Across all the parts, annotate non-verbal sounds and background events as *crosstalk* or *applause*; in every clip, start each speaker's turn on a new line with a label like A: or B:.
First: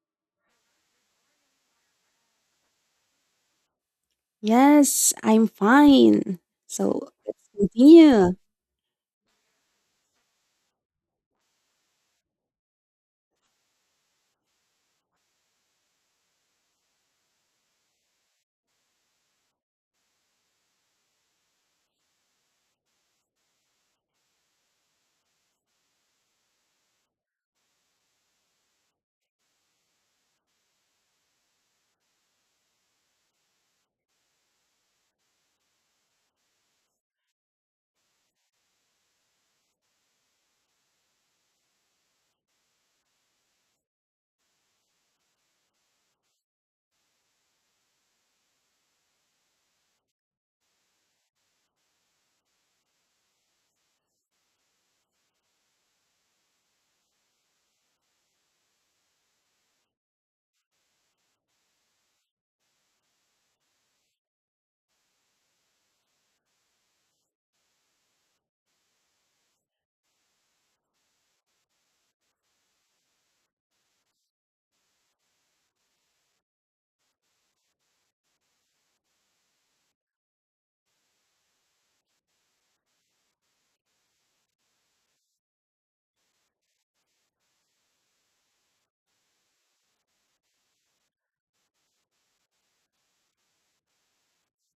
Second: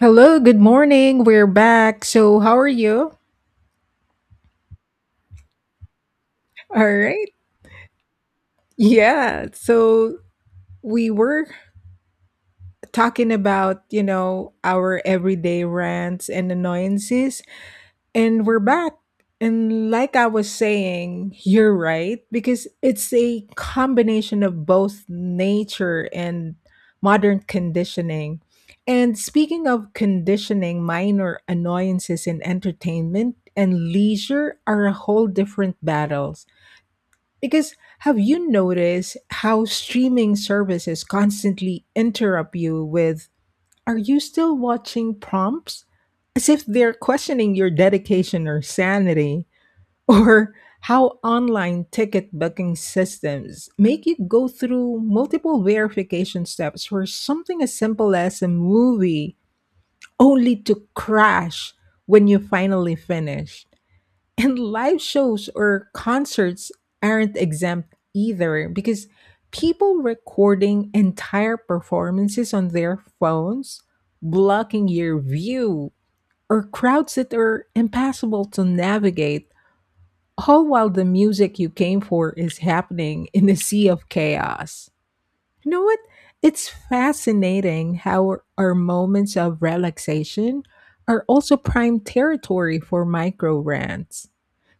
A: Hello, good morning. We're back. So, how are you?
B: Yes, I'm fine.
A: All
B: So
A: right.
B: let's continue.
A: Yeah. So, we were talking about, our everyday rants and annoyances. And we're back. And like I was saying, you're right, because it's a combination of both nature and modern conditioning. And speaking of conditioning, minor annoyances in entertainment and leisure are a whole different battles. Because have you noticed how streaming services constantly interrupt you with are you still watching prompts? As if they're questioning your dedication or sanity, *laughs* or how online ticket booking systems make you go through multiple verification steps for something as simple as a movie, only to crash when you finally finish. And live shows or concerts aren't exempt either because people recording entire performances on their phones, blocking your view, or crowds that are impassable to navigate, all while the music you came for is happening in a sea of chaos. You know what? It's fascinating how our moments of relaxation are also prime territory for micro rants.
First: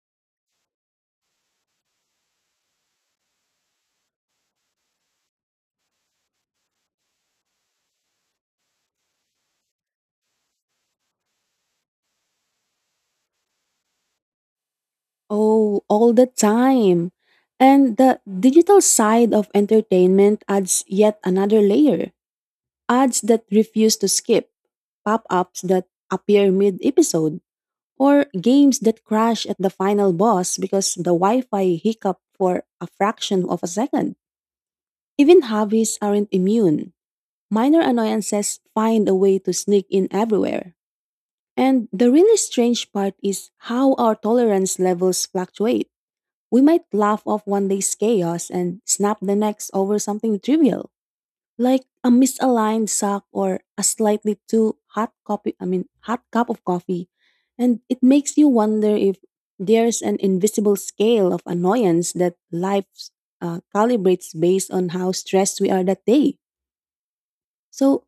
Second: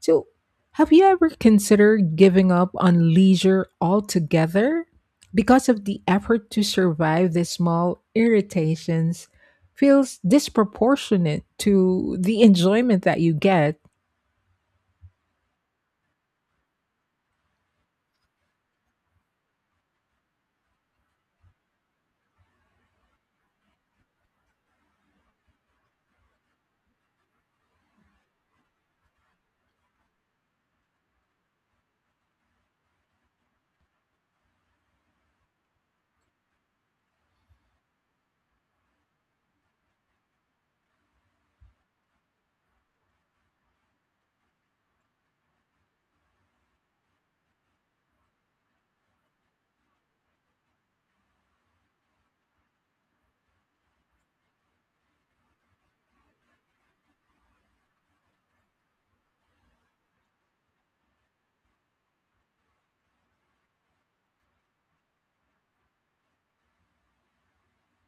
A: So, have you ever considered giving up on leisure altogether because of the effort to survive these small irritations feels disproportionate to the enjoyment that you get? *laughs*
B: Oh, all the time. And the digital side of entertainment adds yet another layer. Ads that refuse to skip, pop ups that appear mid episode, or games that crash at the final boss because the Wi Fi hiccup for a fraction of a second. Even hobbies aren't immune. Minor annoyances find a way to sneak in everywhere. And the really strange part is how our tolerance levels fluctuate. We might laugh off one day's chaos and snap the next over something trivial, like a misaligned sock or a slightly too hot cup of coffee. And it makes you wonder if there's an invisible scale of annoyance that life calibrates based on how stressed we are that day. So,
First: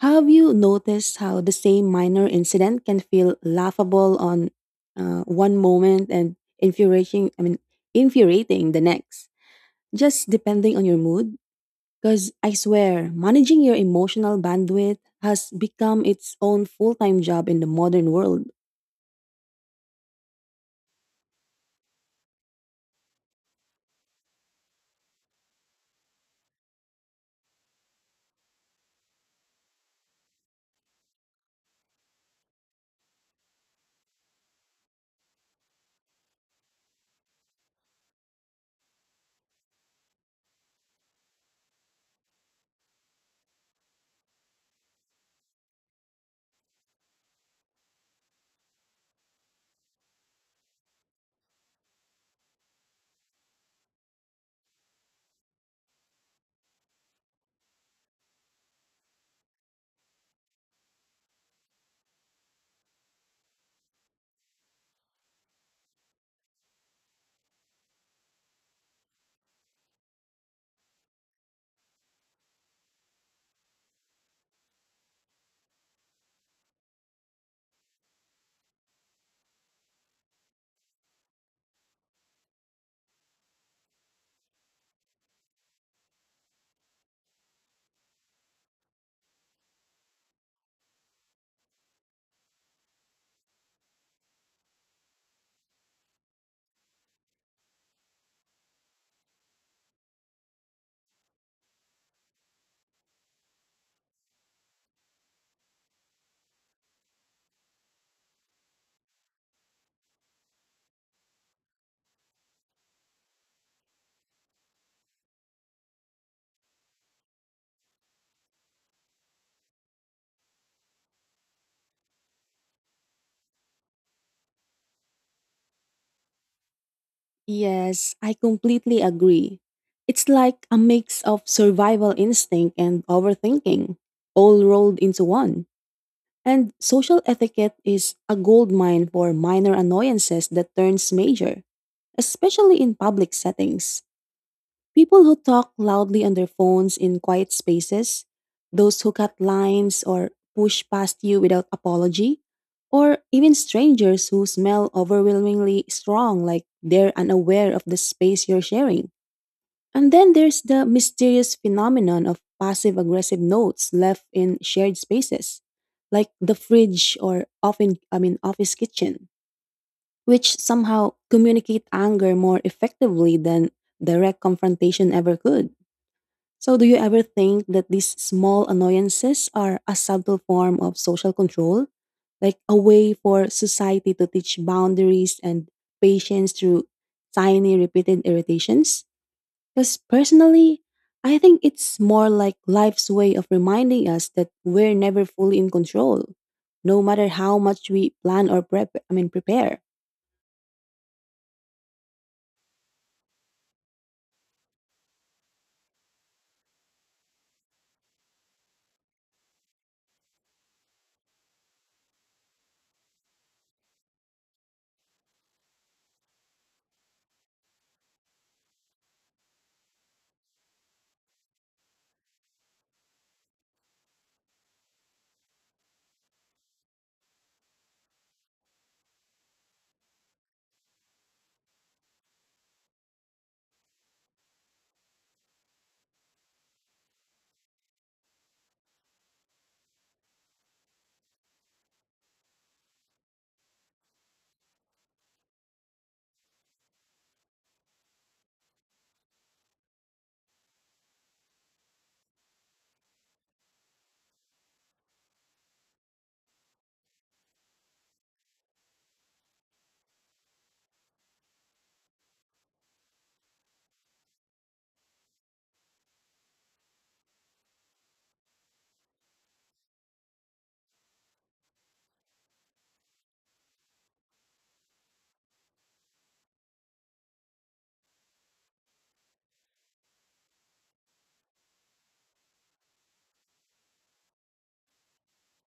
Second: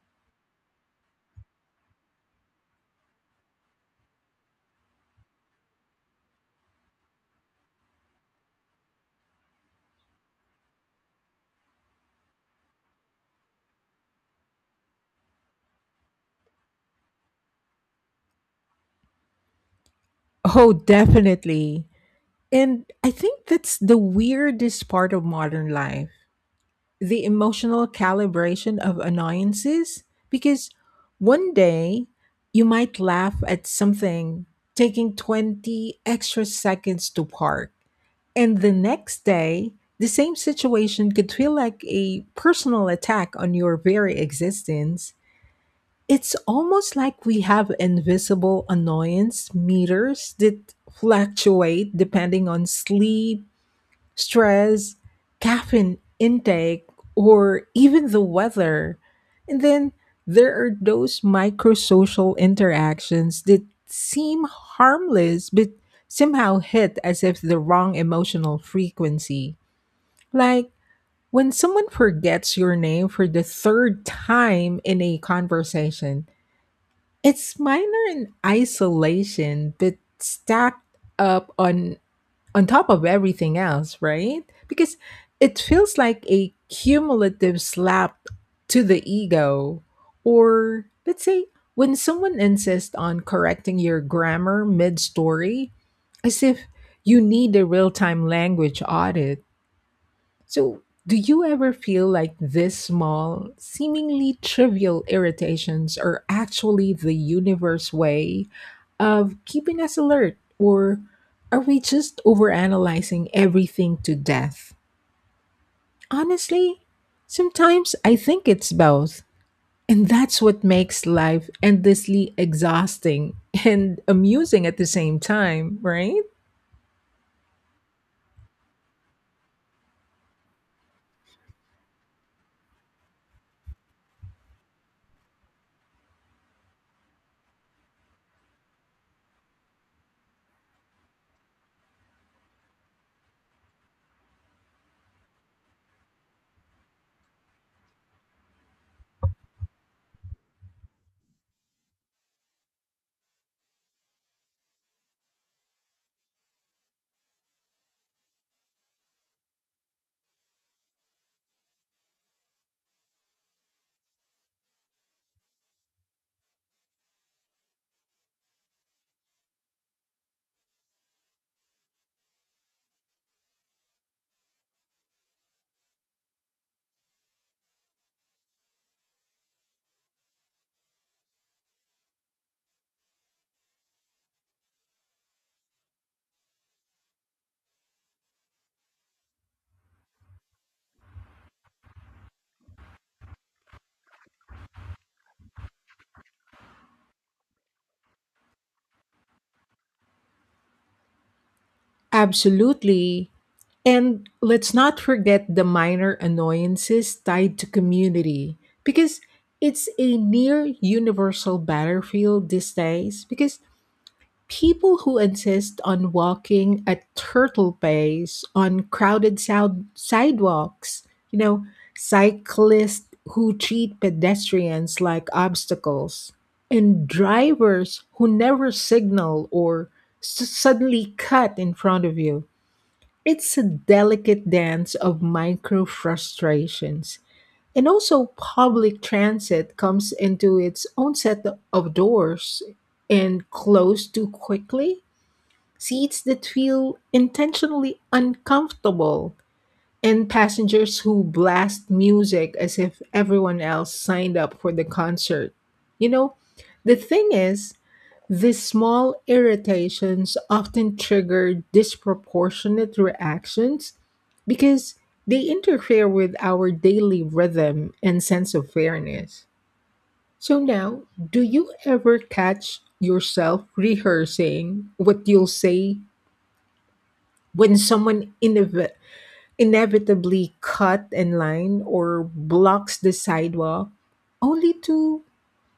B: have you noticed how the same minor incident can feel laughable on one moment and infuriating the next, just depending on your mood? Because I swear, managing your emotional bandwidth has become its own full time job in the modern world.
A: Oh, definitely. And I think that's the weirdest part of modern life, the emotional calibration of annoyances. Because one day you might laugh at something taking 20 extra seconds to park, and the next day the same situation could feel like a personal attack on your very existence. It's almost like we have invisible annoyance meters that fluctuate depending on sleep, stress, caffeine intake, or even the weather. And then there are those microsocial interactions that seem harmless but somehow hit as if the wrong emotional frequency. Like when someone forgets your name for the third time in a conversation, it's minor in isolation but stacked up on top of everything else, right? Because it feels like a cumulative slap to the ego. Or let's say, when someone insists on correcting your grammar mid story, as if you need a real time language audit. So, do you ever feel like these small, seemingly trivial irritations are actually the universe way of keeping us alert? Or are we just overanalyzing everything to death? Honestly, sometimes I think it's both. And that's what makes life endlessly exhausting *laughs* and amusing at the same time, right?
B: Yes, I completely agree. It's like a mix of survival instinct and overthinking, all rolled into one. And social etiquette is a goldmine for minor annoyances that turns major, especially in public settings. People who talk loudly on their phones in quiet spaces, those who cut lines or push past you without apology, or even strangers who smell overwhelmingly strong like they're unaware of the space you're sharing. And then there's the mysterious phenomenon of passive aggressive notes left in shared spaces, like the fridge or often I mean office kitchen, which somehow communicate anger more effectively than direct confrontation ever could. So do you ever think that these small annoyances are a subtle form of social control? Like a way for society to teach boundaries and patience through tiny repeated irritations? Because personally, I think it's more like life's way of reminding us that we're never fully in control, no matter how much we plan or prepare.
A: Absolutely. And let's not forget the minor annoyances tied to community, because it's a near universal battlefield these days. Because people who insist on walking at turtle pace on crowded sidewalks, cyclists who treat pedestrians like obstacles, and drivers who never signal or suddenly cut in front of you, it's a delicate dance of micro frustrations. And also, public transit comes into its own set of doors and close too quickly, seats that feel intentionally uncomfortable, and passengers who blast music as if everyone else signed up for the concert. You know, the thing is, these small irritations often trigger disproportionate reactions because they interfere with our daily rhythm and sense of fairness. So, now, do you ever catch yourself rehearsing what you'll say when someone inevitably cut in line or blocks the sidewalk, only to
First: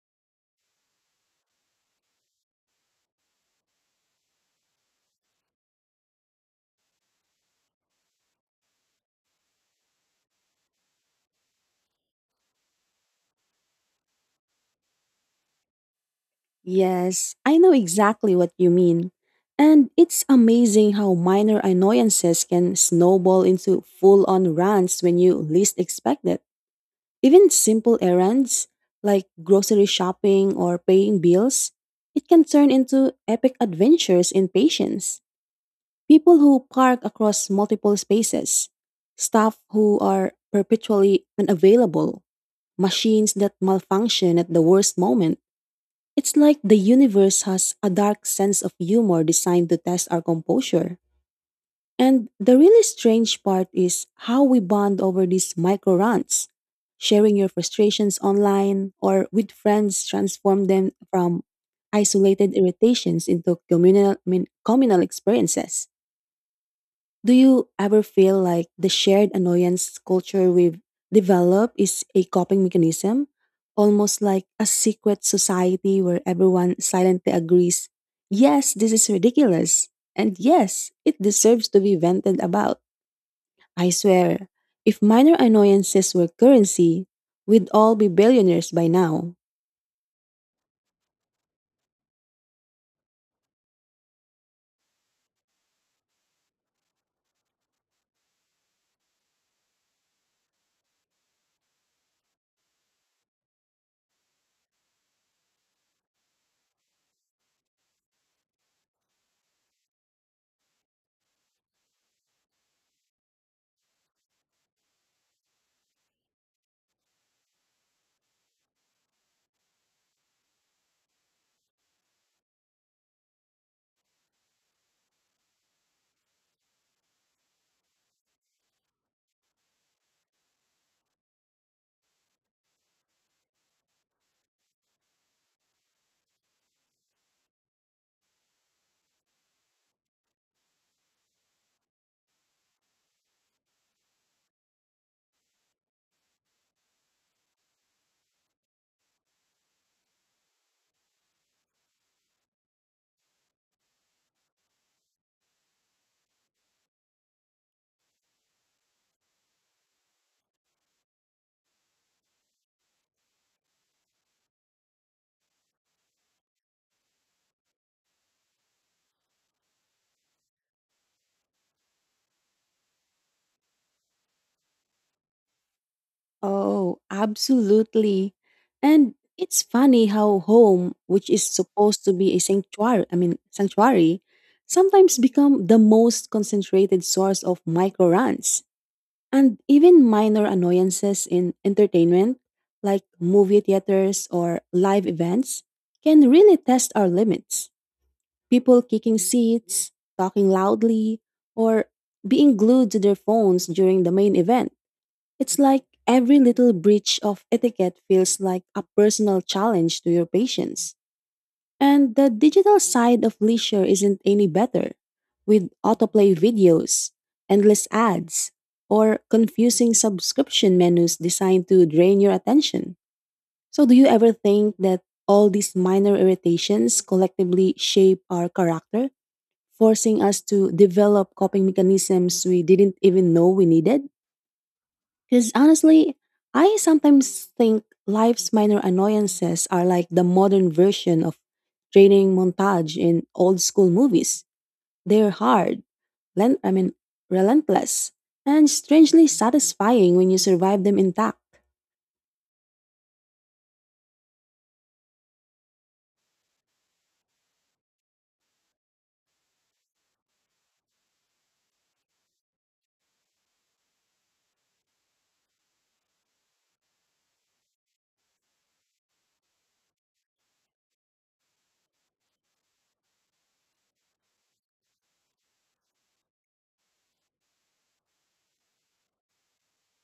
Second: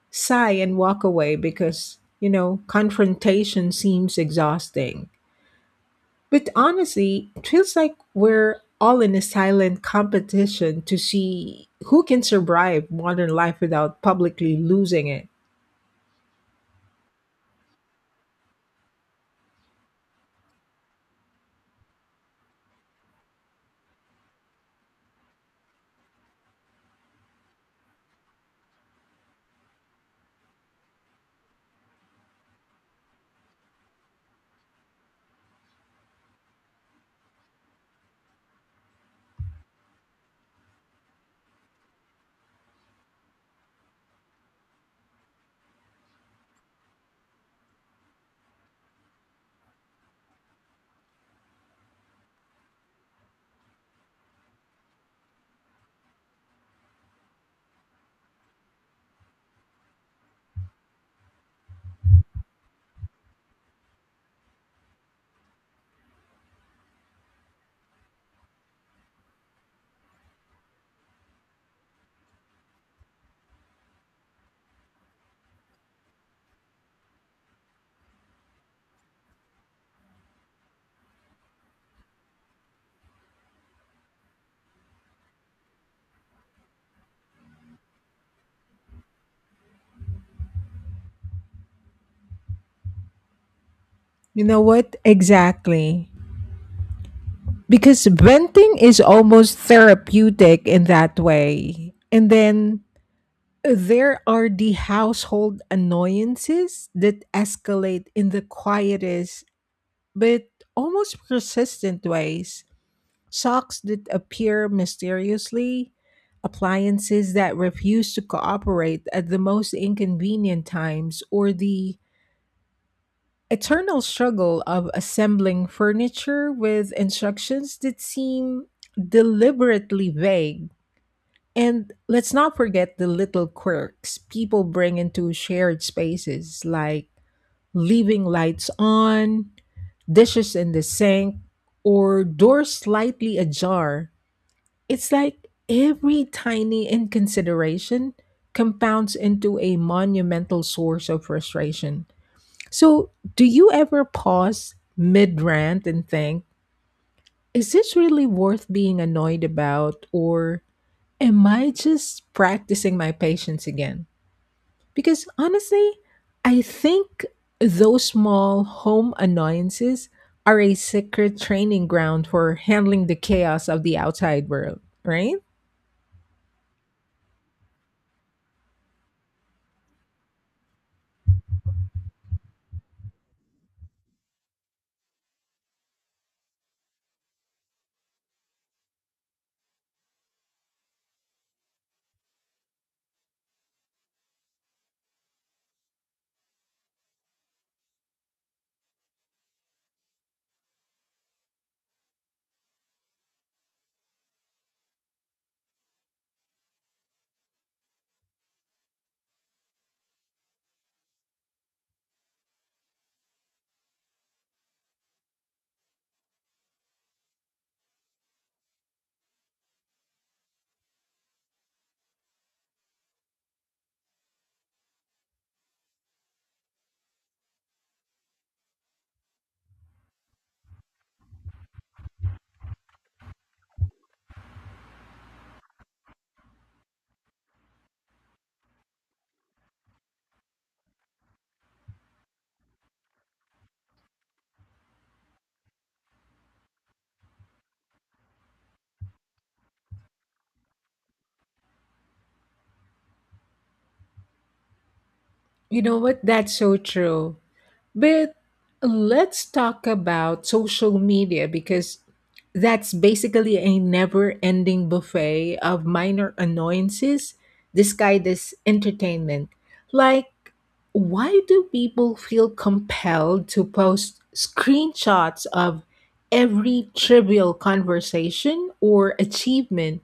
A: sigh and walk away because you know confrontation seems exhausting? But honestly, it feels like we're all in a silent competition to see who can survive modern life without publicly losing it.
B: Yes, I know exactly what you mean. And it's amazing how minor annoyances can snowball into full on rants when you least expect it. Even simple errands like grocery shopping or paying bills, it can turn into epic adventures in patience. People who park across multiple spaces, staff who are perpetually unavailable, machines that malfunction at the worst moment. It's like the universe has a dark sense of humor designed to test our composure. And the really strange part is how we bond over these micro rants. Sharing your frustrations online or with friends transform them from isolated irritations into communal experiences. Do you ever feel like the shared annoyance culture we've developed is a coping mechanism? Almost like a secret society where everyone silently agrees, yes, this is ridiculous, and yes, it deserves to be vented about. I swear, if minor annoyances were currency, we'd all be billionaires by now.
A: You know what? Exactly. Because venting is almost therapeutic in that way. And then there are the household annoyances that escalate in the quietest but almost persistent ways. Socks that appear mysteriously, appliances that refuse to cooperate at the most inconvenient times, or the eternal struggle of assembling furniture with instructions that seem deliberately vague. And let's not forget the little quirks people bring into shared spaces, like leaving lights on, dishes in the sink, or doors slightly ajar. It's like every tiny inconsideration compounds into a monumental source of frustration. So, do you ever pause mid rant and think, is this really worth being annoyed about? Or am I just practicing my patience again? Because honestly, I think those small home annoyances are a secret training ground for handling the chaos of the outside world, right?
B: Oh, absolutely. And it's funny how home, which is supposed to be a sanctuary, sometimes become the most concentrated source of micro runs and even minor annoyances in entertainment, like movie theaters or live events, can really test our limits. People kicking seats, talking loudly, or being glued to their phones during the main event it's like every little breach of etiquette feels like a personal challenge to your patients. And the digital side of leisure isn't any better, with autoplay videos, endless ads, or confusing subscription menus designed to drain your attention. So, do you ever think that all these minor irritations collectively shape our character, forcing us to develop coping mechanisms we didn't even know we needed? Because honestly, I sometimes think life's minor annoyances are like the modern version of training montage in old school movies. They're hard, len- I mean, relentless, and strangely satisfying when you survive them intact.
A: You know what? That's so true. But let's talk about social media because that's basically a never ending buffet of minor annoyances disguised as entertainment. Like, why do people feel compelled to post screenshots of every trivial conversation or achievement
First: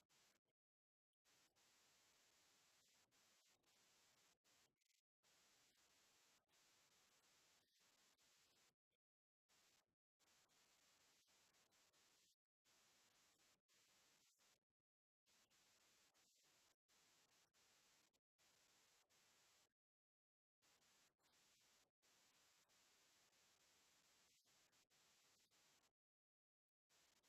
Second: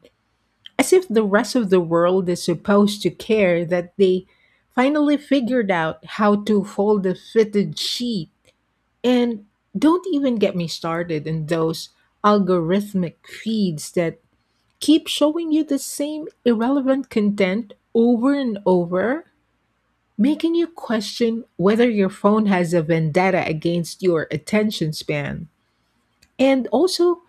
A: as if the rest of the world is supposed to care that they finally figured out how to fold a fitted sheet? And don't even get me started in those algorithmic feeds that keep showing you the same irrelevant content over and over, making you question whether your phone has a vendetta against your attention span. And also,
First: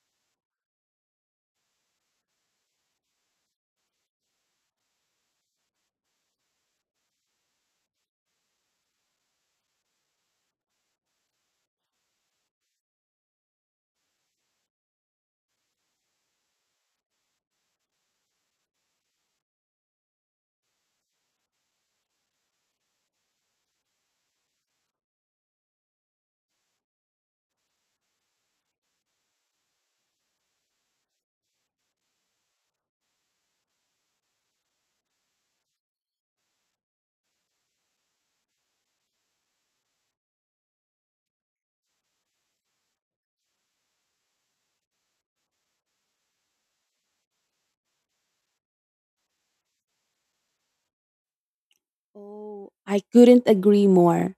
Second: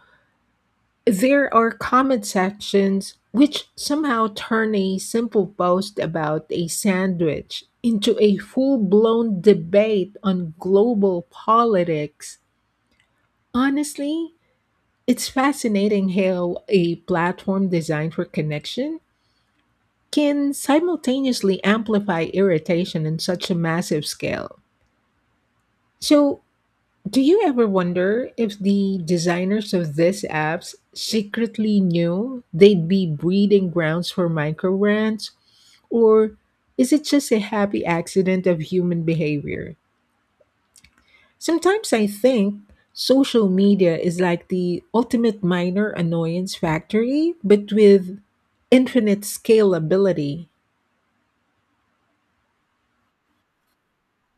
A: there are comment sections which somehow turn a simple post about a sandwich into a full blown debate on global politics. Honestly, it's fascinating how a platform designed for connection can simultaneously amplify irritation in such a massive scale. So, do you ever wonder if the designers of these apps secretly knew they'd be breeding grounds for microbrands? Or is it just a happy accident of human behavior? Sometimes I think social media is like the ultimate minor annoyance factory, but with infinite scalability. *laughs*
B: Oh, I couldn't agree more.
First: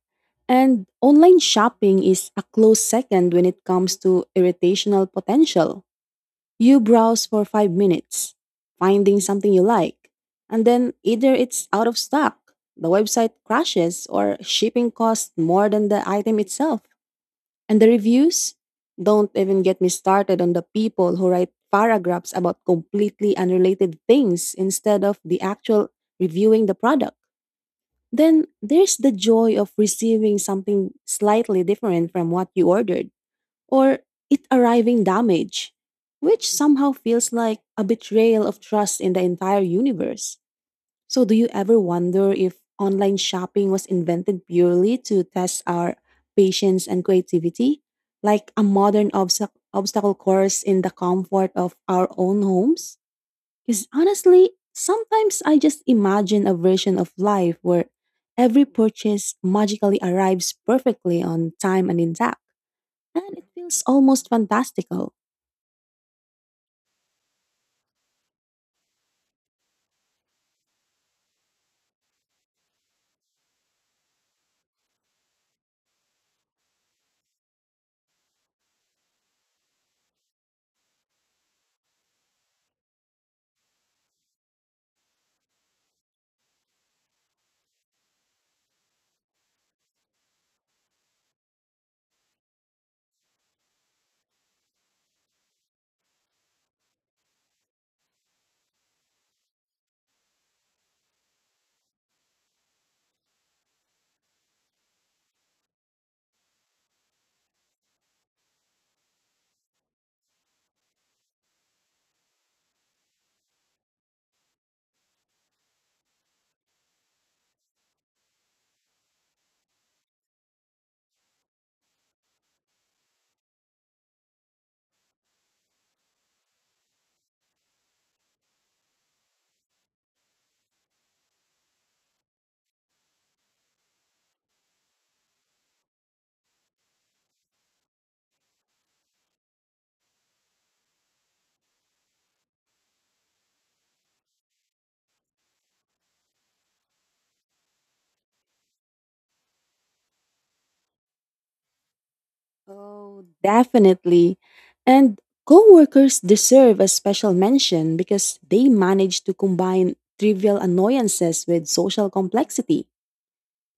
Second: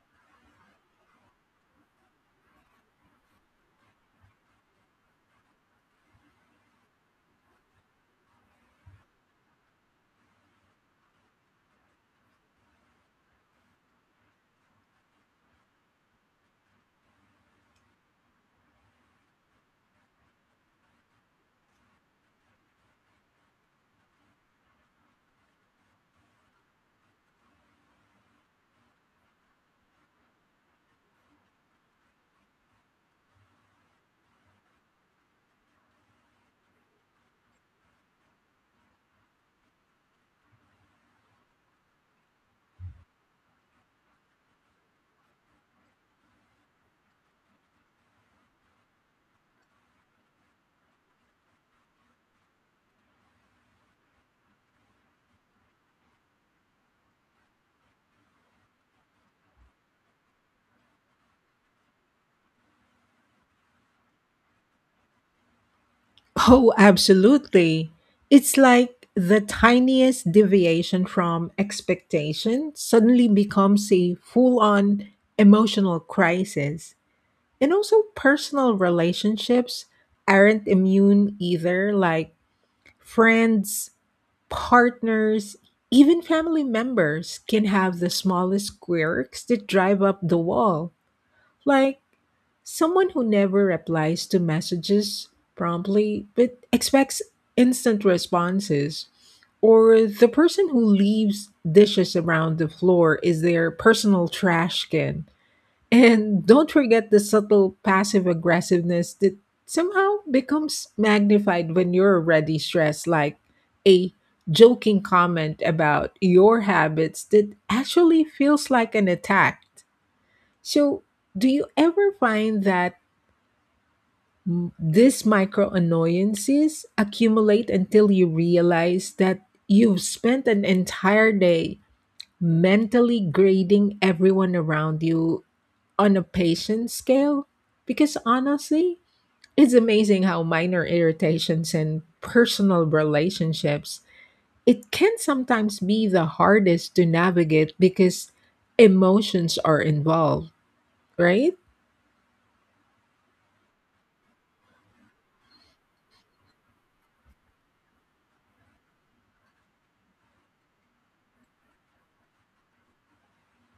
B: And online shopping is a close second when it comes to irritational potential. You browse for 5 minutes, finding something you like, and then either it's out of stock, the website crashes, or shipping costs more than the item itself. And the reviews? Don't even get me started on the people who write paragraphs about completely unrelated things instead of the actual reviewing the product. Then there's the joy of receiving something slightly different from what you ordered or it arriving damaged, which somehow feels like a betrayal of trust in the entire universe. So, do you ever wonder if online shopping was invented purely to test our patience and creativity, like a modern obstacle course in the comfort of our own homes? Because honestly, sometimes I just imagine a version of life where every purchase magically arrives perfectly on time and intact and it feels almost fantastical.
A: Oh, absolutely. It's like the tiniest deviation from expectation suddenly becomes a full on emotional crisis. And also, personal relationships aren't immune either. Like, friends, partners, even family members can have the smallest quirks that drive up the wall. Like someone who never replies to messages promptly but expects instant responses. Or the person who leaves dishes around the floor is their personal trash can. And don't forget the subtle passive aggressiveness that somehow becomes magnified when you're already stressed, like a joking comment about your habits that actually feels like an attack. So, do you ever find that these micro annoyances accumulate until you realize that you've spent an entire day mentally grading everyone around you on a patient scale? Because honestly, it's amazing how minor irritations and personal relationships, it can sometimes be the hardest to navigate because emotions are involved, right?
B: Oh, definitely. And coworkers deserve a special mention because they manage to combine trivial annoyances with social complexity.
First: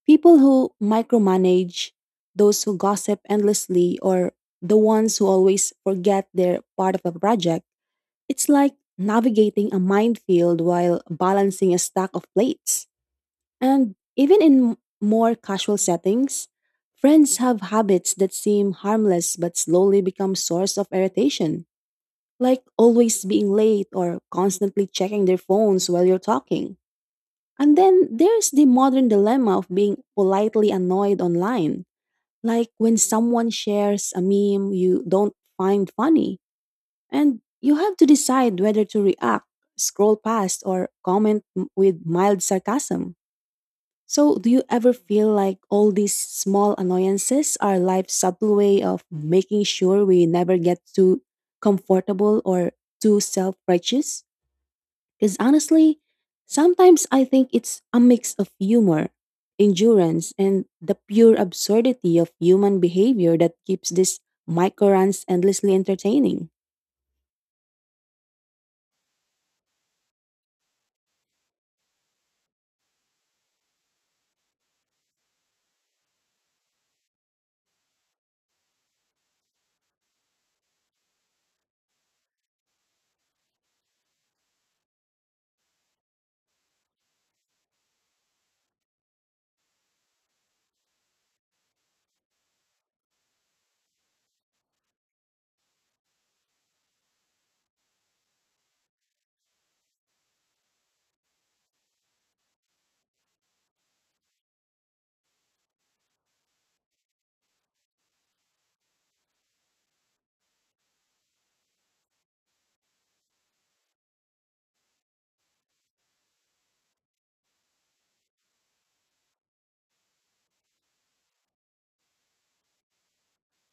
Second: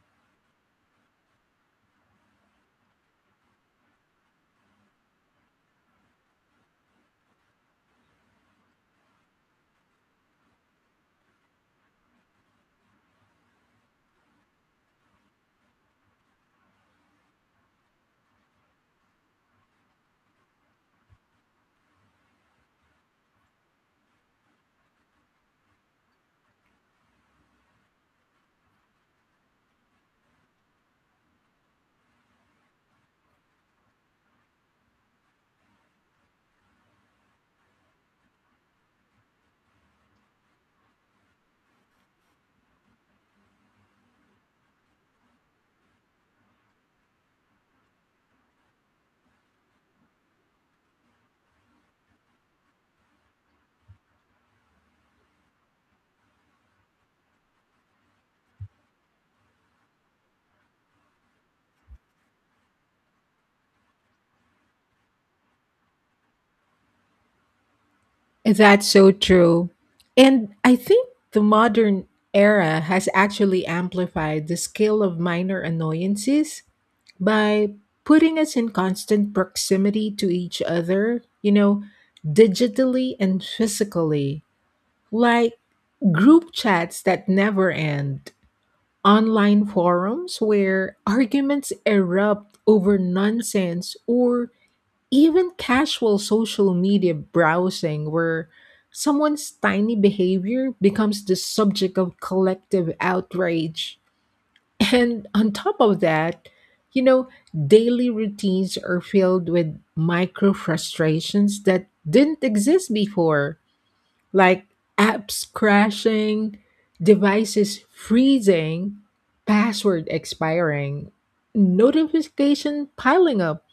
B: People who micromanage, those who gossip endlessly, or the ones who always forget they're part of a project. It's like navigating a minefield while balancing a stack of plates. And even in more casual settings, friends have habits that seem harmless but slowly become source of irritation, like always being late or constantly checking their phones while you're talking. And then there's the modern dilemma of being politely annoyed online, like when someone shares a meme you don't find funny, and you have to decide whether to react, scroll past, or comment with mild sarcasm. So, do you ever feel like all these small annoyances are life's subtle way of making sure we never get too comfortable or too self righteous? Because honestly, sometimes I think it's a mix of humor, endurance, and the pure absurdity of human behavior that keeps these micro runs endlessly entertaining.
A: That's so true. And I think the modern era has actually amplified the scale of minor annoyances by putting us in constant proximity to each other, digitally and physically, like group chats that never end, online forums where arguments erupt over nonsense, or even casual social media browsing where someone's tiny behavior becomes the subject of collective outrage. And on top of that, you know, daily routines are filled with micro frustrations that didn't exist before, like apps crashing, devices freezing, password expiring, notification piling up.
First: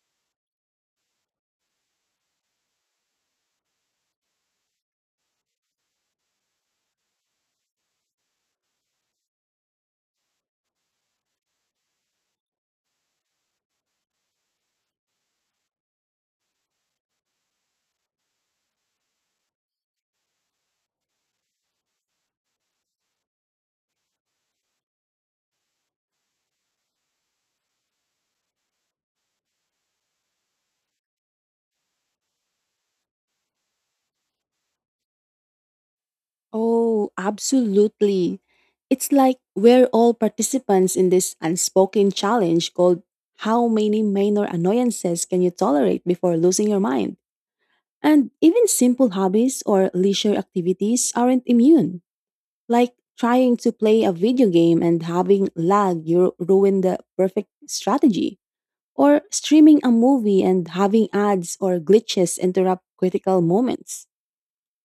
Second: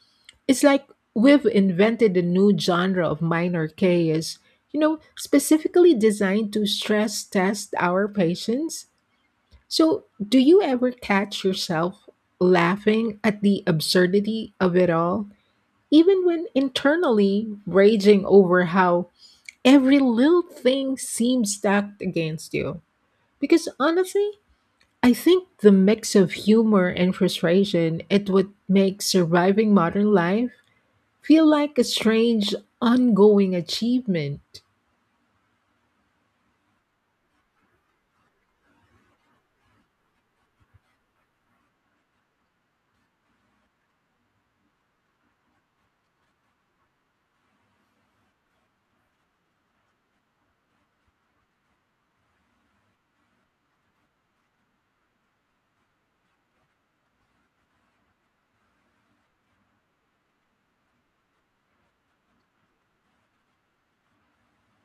A: It's like we've invented a new genre of minor chaos, specifically designed to stress test our patience. So, do you ever catch yourself laughing at the absurdity of it all, even when internally raging over how every little thing seems stacked against you? Because honestly, I think the mix of humor and frustration is what makes surviving modern life feel like a strange ongoing achievement.
B: Oh, absolutely. It's like we're all participants in this unspoken challenge called how many minor annoyances can you tolerate before losing your mind? And even simple hobbies or leisure activities aren't immune. Like trying to play a video game and having lag, you ruin the perfect strategy. Or streaming a movie and having ads or glitches interrupt critical moments.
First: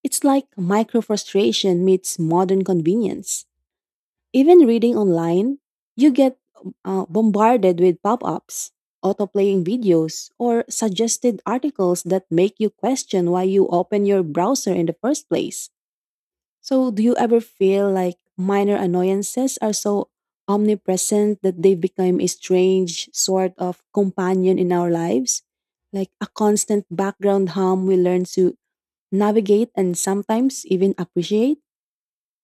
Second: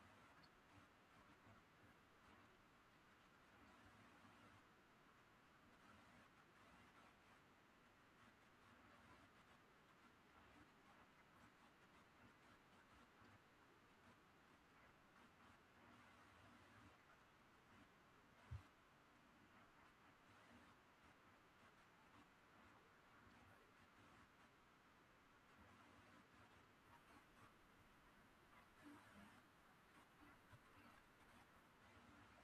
B: It's like micro frustration meets modern convenience. Even reading online, you get bombarded with pop ups, auto-playing videos, or suggested articles that make you question why you open your browser in the first place. So, do you ever feel like minor annoyances are so omnipresent that they become a strange sort of companion in our lives? Like a constant background hum we learn to navigate, and sometimes even appreciate.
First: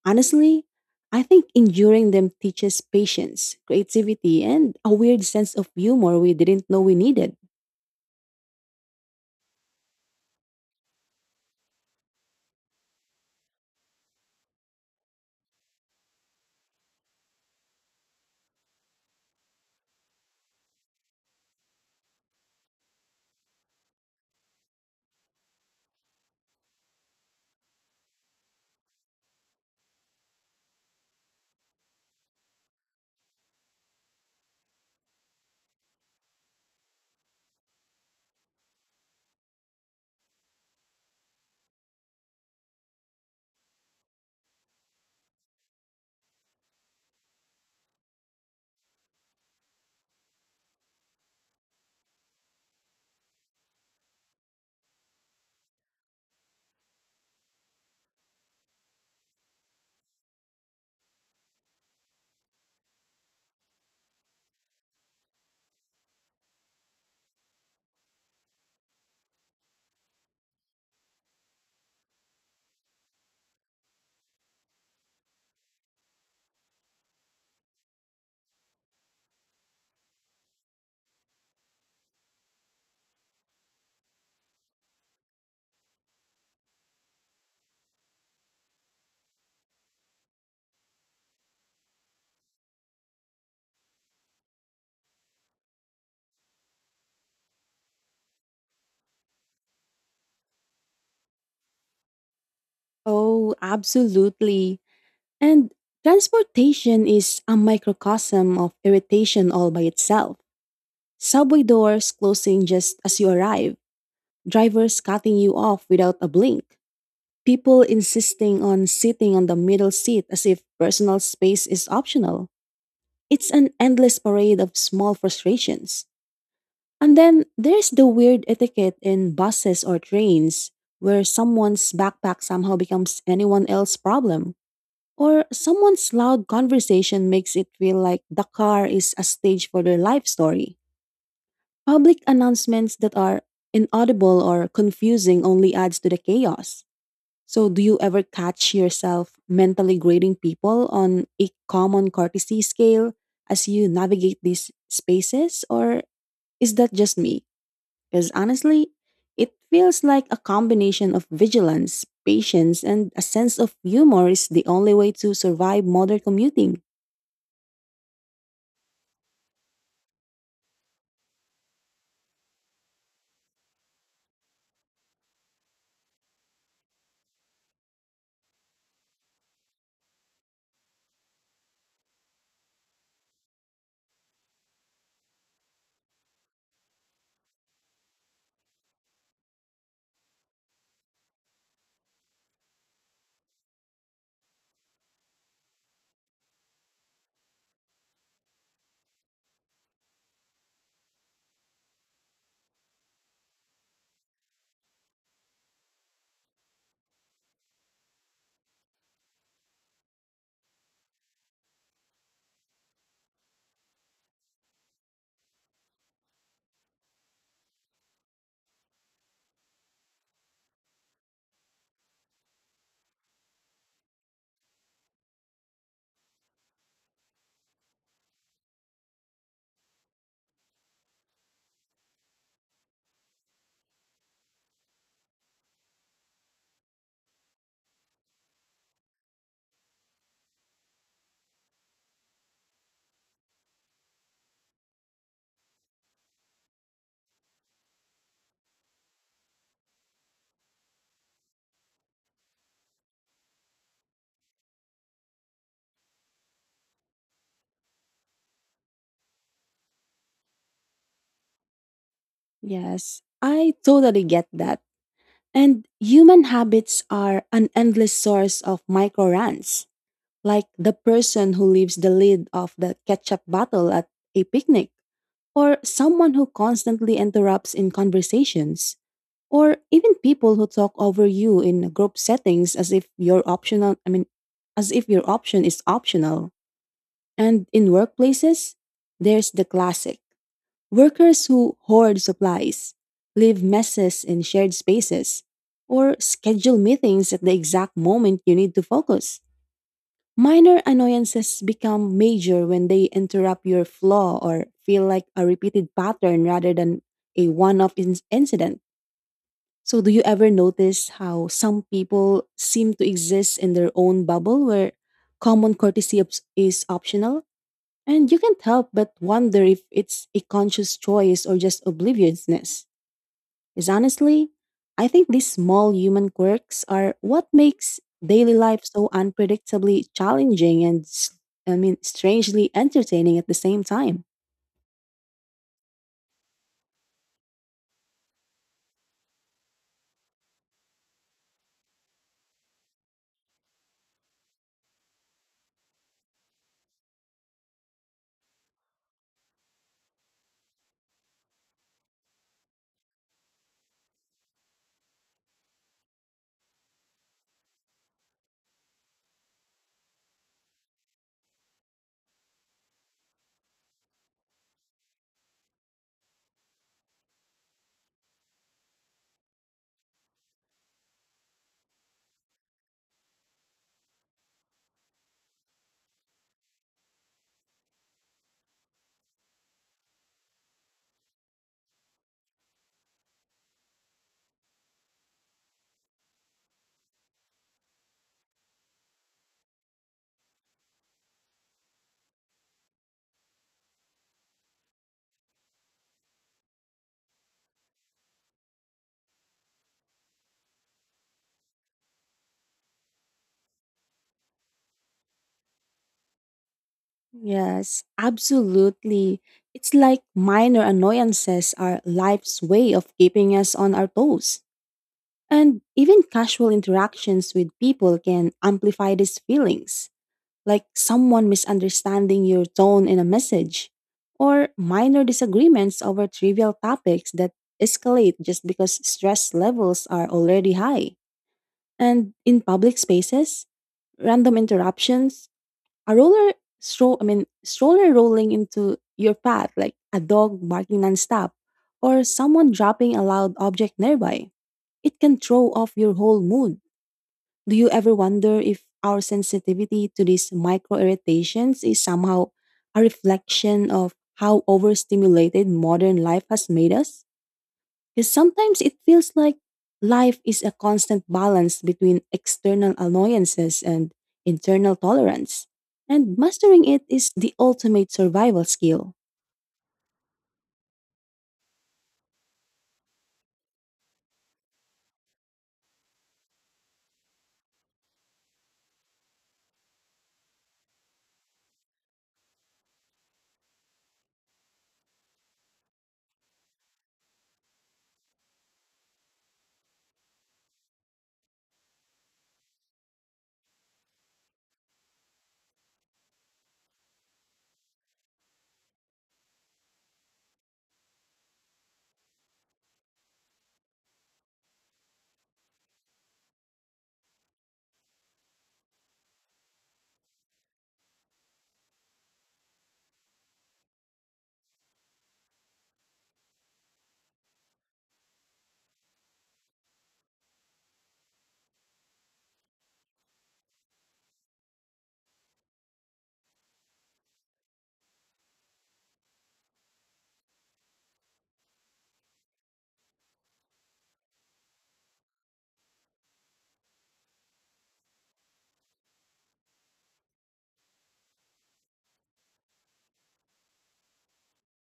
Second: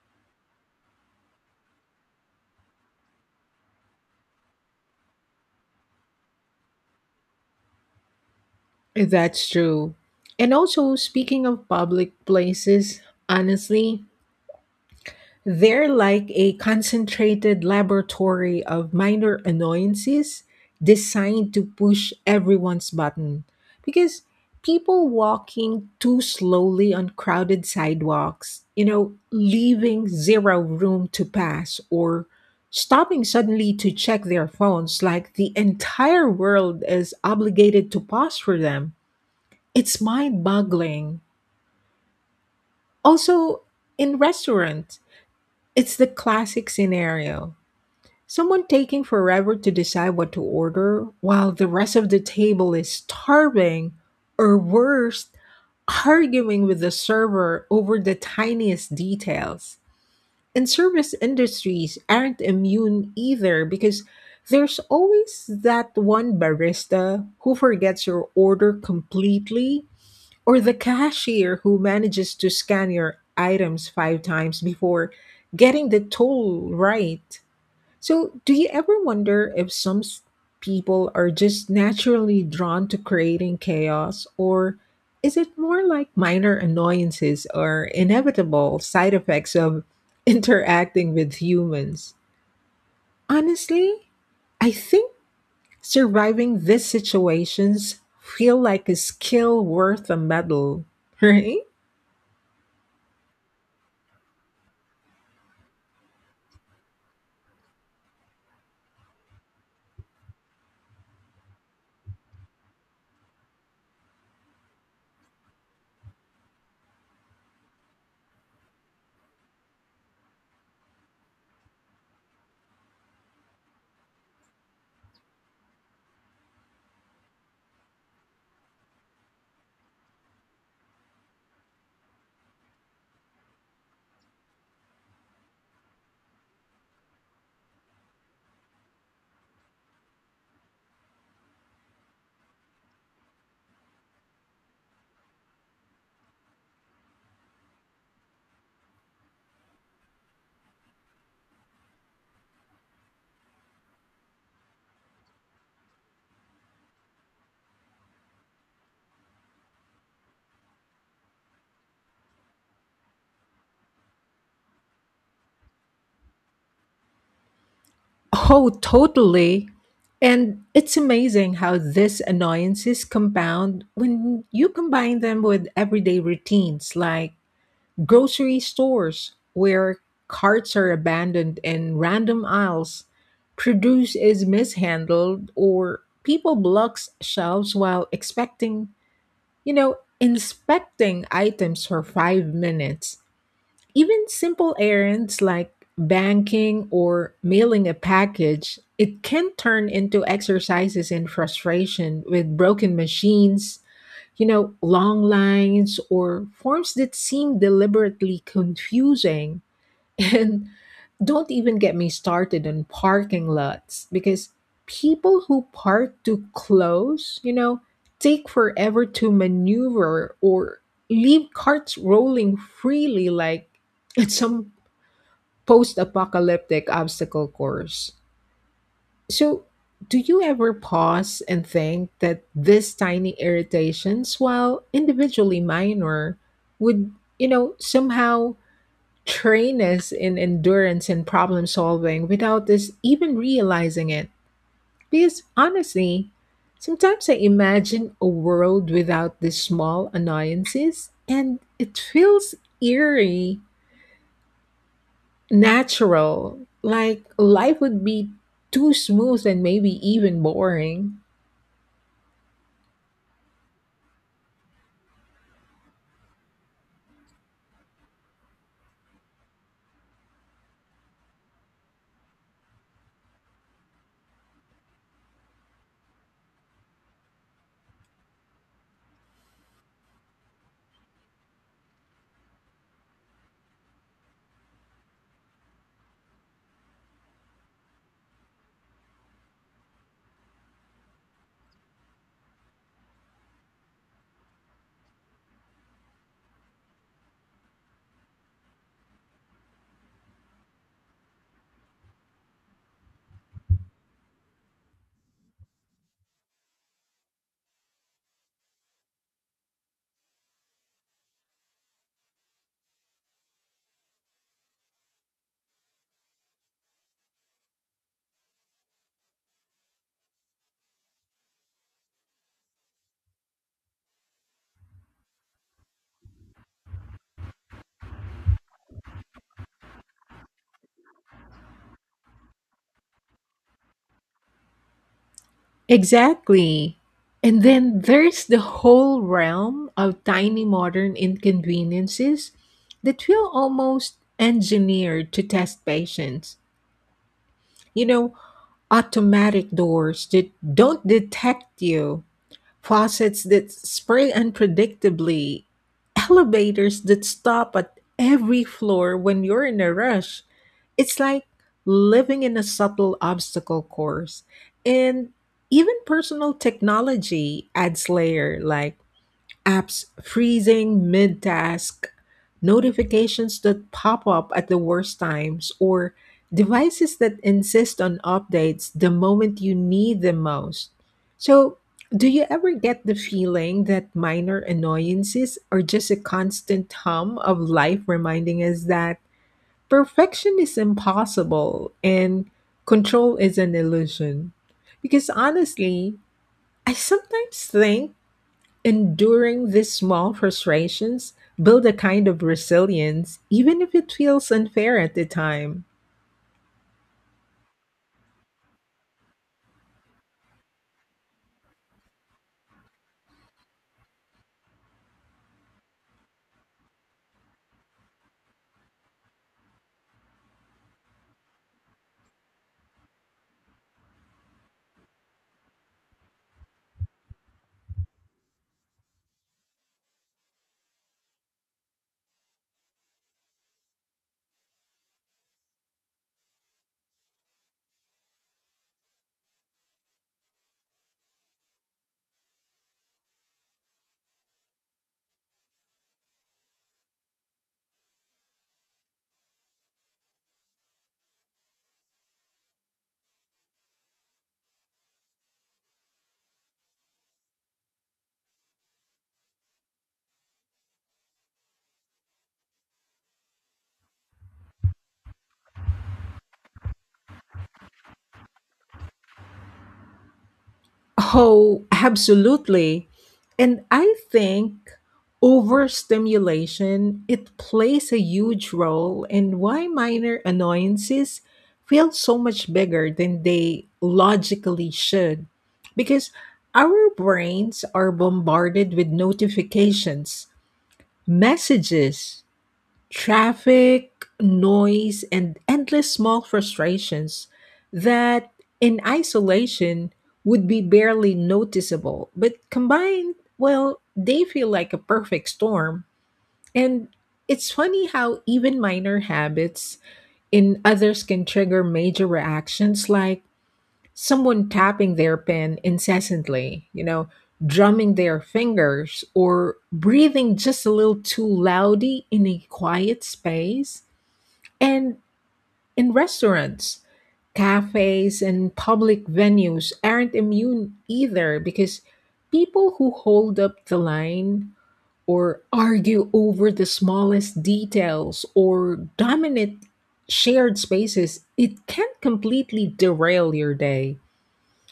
B: Honestly, I think enduring them teaches patience, creativity, and a weird sense of humor we didn't know we needed.
A: That's true. And also, speaking of public places, honestly, they're like a concentrated laboratory of minor annoyances designed to push everyone's button. Because people walking too slowly on crowded sidewalks, leaving zero room to pass, or stopping suddenly to check their phones like the entire world is obligated to pause for them. It's mind boggling. Also, in restaurants, it's the classic scenario. Someone taking forever to decide what to order while the rest of the table is starving, or worse, arguing with the server over the tiniest details. And service industries aren't immune either because there's always that one barista who forgets your order completely, or the cashier who manages to scan your items five times before getting the total right. So, do you ever wonder if some people are just naturally drawn to creating chaos, or is it more like minor annoyances or inevitable side effects of *laughs* interacting with humans? Honestly, I think surviving these situations feel like a skill worth a medal, *laughs* right?
B: Oh, absolutely. And transportation is a microcosm of irritation all by itself. Subway doors closing just as you arrive, drivers cutting you off without a blink, people insisting on sitting on the middle seat as if personal space is optional. It's an endless parade of small frustrations. And then there's the weird etiquette in buses or trains where someone's backpack somehow becomes anyone else's problem. Or someone's loud conversation makes it feel like the car is a stage for their life story. Public announcements that are inaudible or confusing only adds to the chaos. So, do you ever catch yourself mentally grading people on a common courtesy scale as you navigate these spaces, or is that just me? Because honestly, it feels like a combination of vigilance, patience, and a sense of humor is the only way to survive modern commuting.
A: Oh, totally. And it's amazing how these annoyances compound when you combine them with everyday routines like grocery stores, where carts are abandoned in random aisles, produce is mishandled, or people blocks shelves while expecting, inspecting items for 5 minutes. Even simple errands like banking or mailing a package, it can turn into exercises in frustration with broken machines, long lines or forms that seem deliberately confusing. *laughs* And don't even get me started on parking lots because people who park too close, take forever to maneuver or leave carts rolling freely like *laughs* it's some post apocalyptic obstacle course. So, do you ever pause and think that these tiny irritations, while individually minor, would, somehow train us in endurance and problem solving without us even realizing it? Because honestly, sometimes I imagine a world without these small annoyances and it feels eerie natural. Like life would be too smooth and maybe even boring.
B: Yes, I totally get that. And human habits are an endless source of micro rants like the person who leaves the lid of the ketchup bottle at a picnic, or someone who constantly interrupts in conversations, or even people who talk over you in group settings as if your option is optional. And in workplaces, there's the classic workers who hoard supplies, leave messes in shared spaces, or schedule meetings at the exact moment you need to focus. Minor annoyances become major when they interrupt your flow or feel like a repeated pattern rather than a one off incident. So, do you ever notice how some people seem to exist in their own bubble where common courtesy is optional? And you can't help but wonder if it's a conscious choice or just obliviousness is honestly, I think these small human quirks are what makes daily life so unpredictably challenging and, strangely entertaining at the same time.
A: Exactly. And then there's the whole realm of tiny modern inconveniences that feel almost engineered to test patience. You know, Automatic doors that don't detect you, faucets that spray unpredictably, elevators that stop at every floor when you're in a rush. It's like living in a subtle obstacle course. And even personal technology adds layer like apps freezing mid task, notifications that pop up at the worst times, or devices that insist on updates the moment you need them most. So, do you ever get the feeling that minor annoyances are just a constant hum of life reminding us that perfection is impossible and control is an illusion? Because honestly, I sometimes think enduring these small frustrations build a kind of resilience, even if it feels unfair at the time.
B: Yes, absolutely. It's like minor annoyances are life's way of keeping us on our toes. And even casual interactions with people can amplify these feelings. Like someone misunderstanding your tone in a message, or minor disagreements over trivial topics that escalate just because stress levels are already high. And in public spaces, random interruptions, a roller stroller rolling into your path, like a dog barking nonstop, or someone dropping a loud object nearby. It can throw off your whole mood. Do you ever wonder if our sensitivity to these micro irritations is somehow a reflection of how overstimulated modern life has made us? Because sometimes it feels like life is a constant balance between external annoyances and internal tolerance. And mastering it is the ultimate survival skill.
A: Oh, absolutely. And I think overstimulation it plays a huge role in why minor annoyances feel so much bigger than they logically should. Because our brains are bombarded with notifications, messages, traffic, noise, and endless small frustrations that in isolation would be barely noticeable. But combined, well, they feel like a perfect storm. And it's funny how even minor habits in others can trigger major reactions, like someone tapping their pen incessantly, drumming their fingers, or breathing just a little too loudly in a quiet space. And in restaurants, cafes, and public venues aren't immune either because people who hold up the line or argue over the smallest details or dominate shared spaces, it can completely derail your day.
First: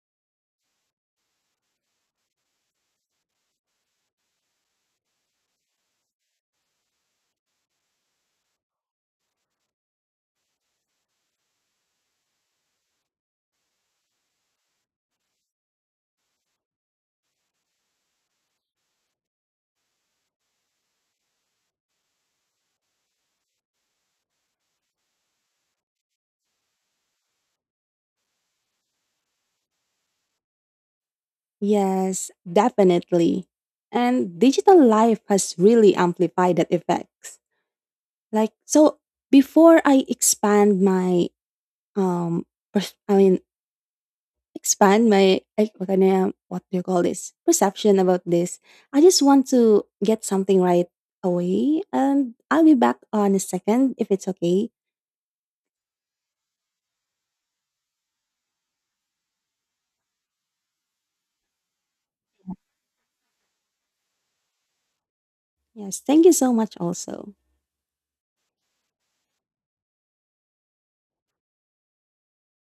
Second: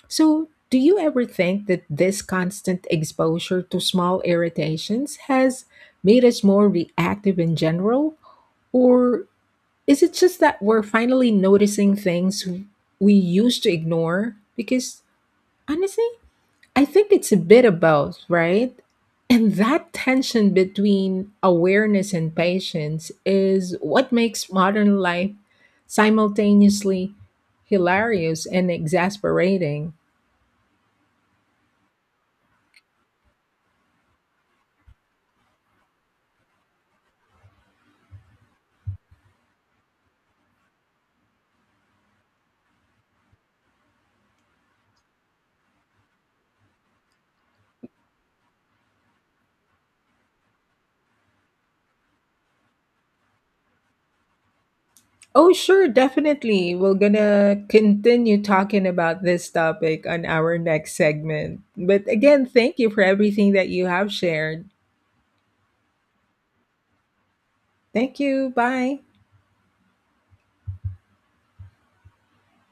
A: So, do you ever think that this constant exposure to small irritations has made us more reactive in general? Or is it just that we're finally noticing things we used to ignore? Because honestly, I think it's a bit of both, right? And that tension between awareness and patience is what makes modern life simultaneously hilarious and exasperating.
B: Yes, definitely. And digital life has really amplified that effect. Like so before I expand my um pers- I mean expand my like what do you call this perception about this I just want to get something right away and I'll be back on a second if it's okay.
A: Oh, sure, definitely. We're gonna continue talking about this topic on our next segment. But again, thank you for everything that you have shared.
B: Yes, thank you so much also.
A: Thank you. Bye.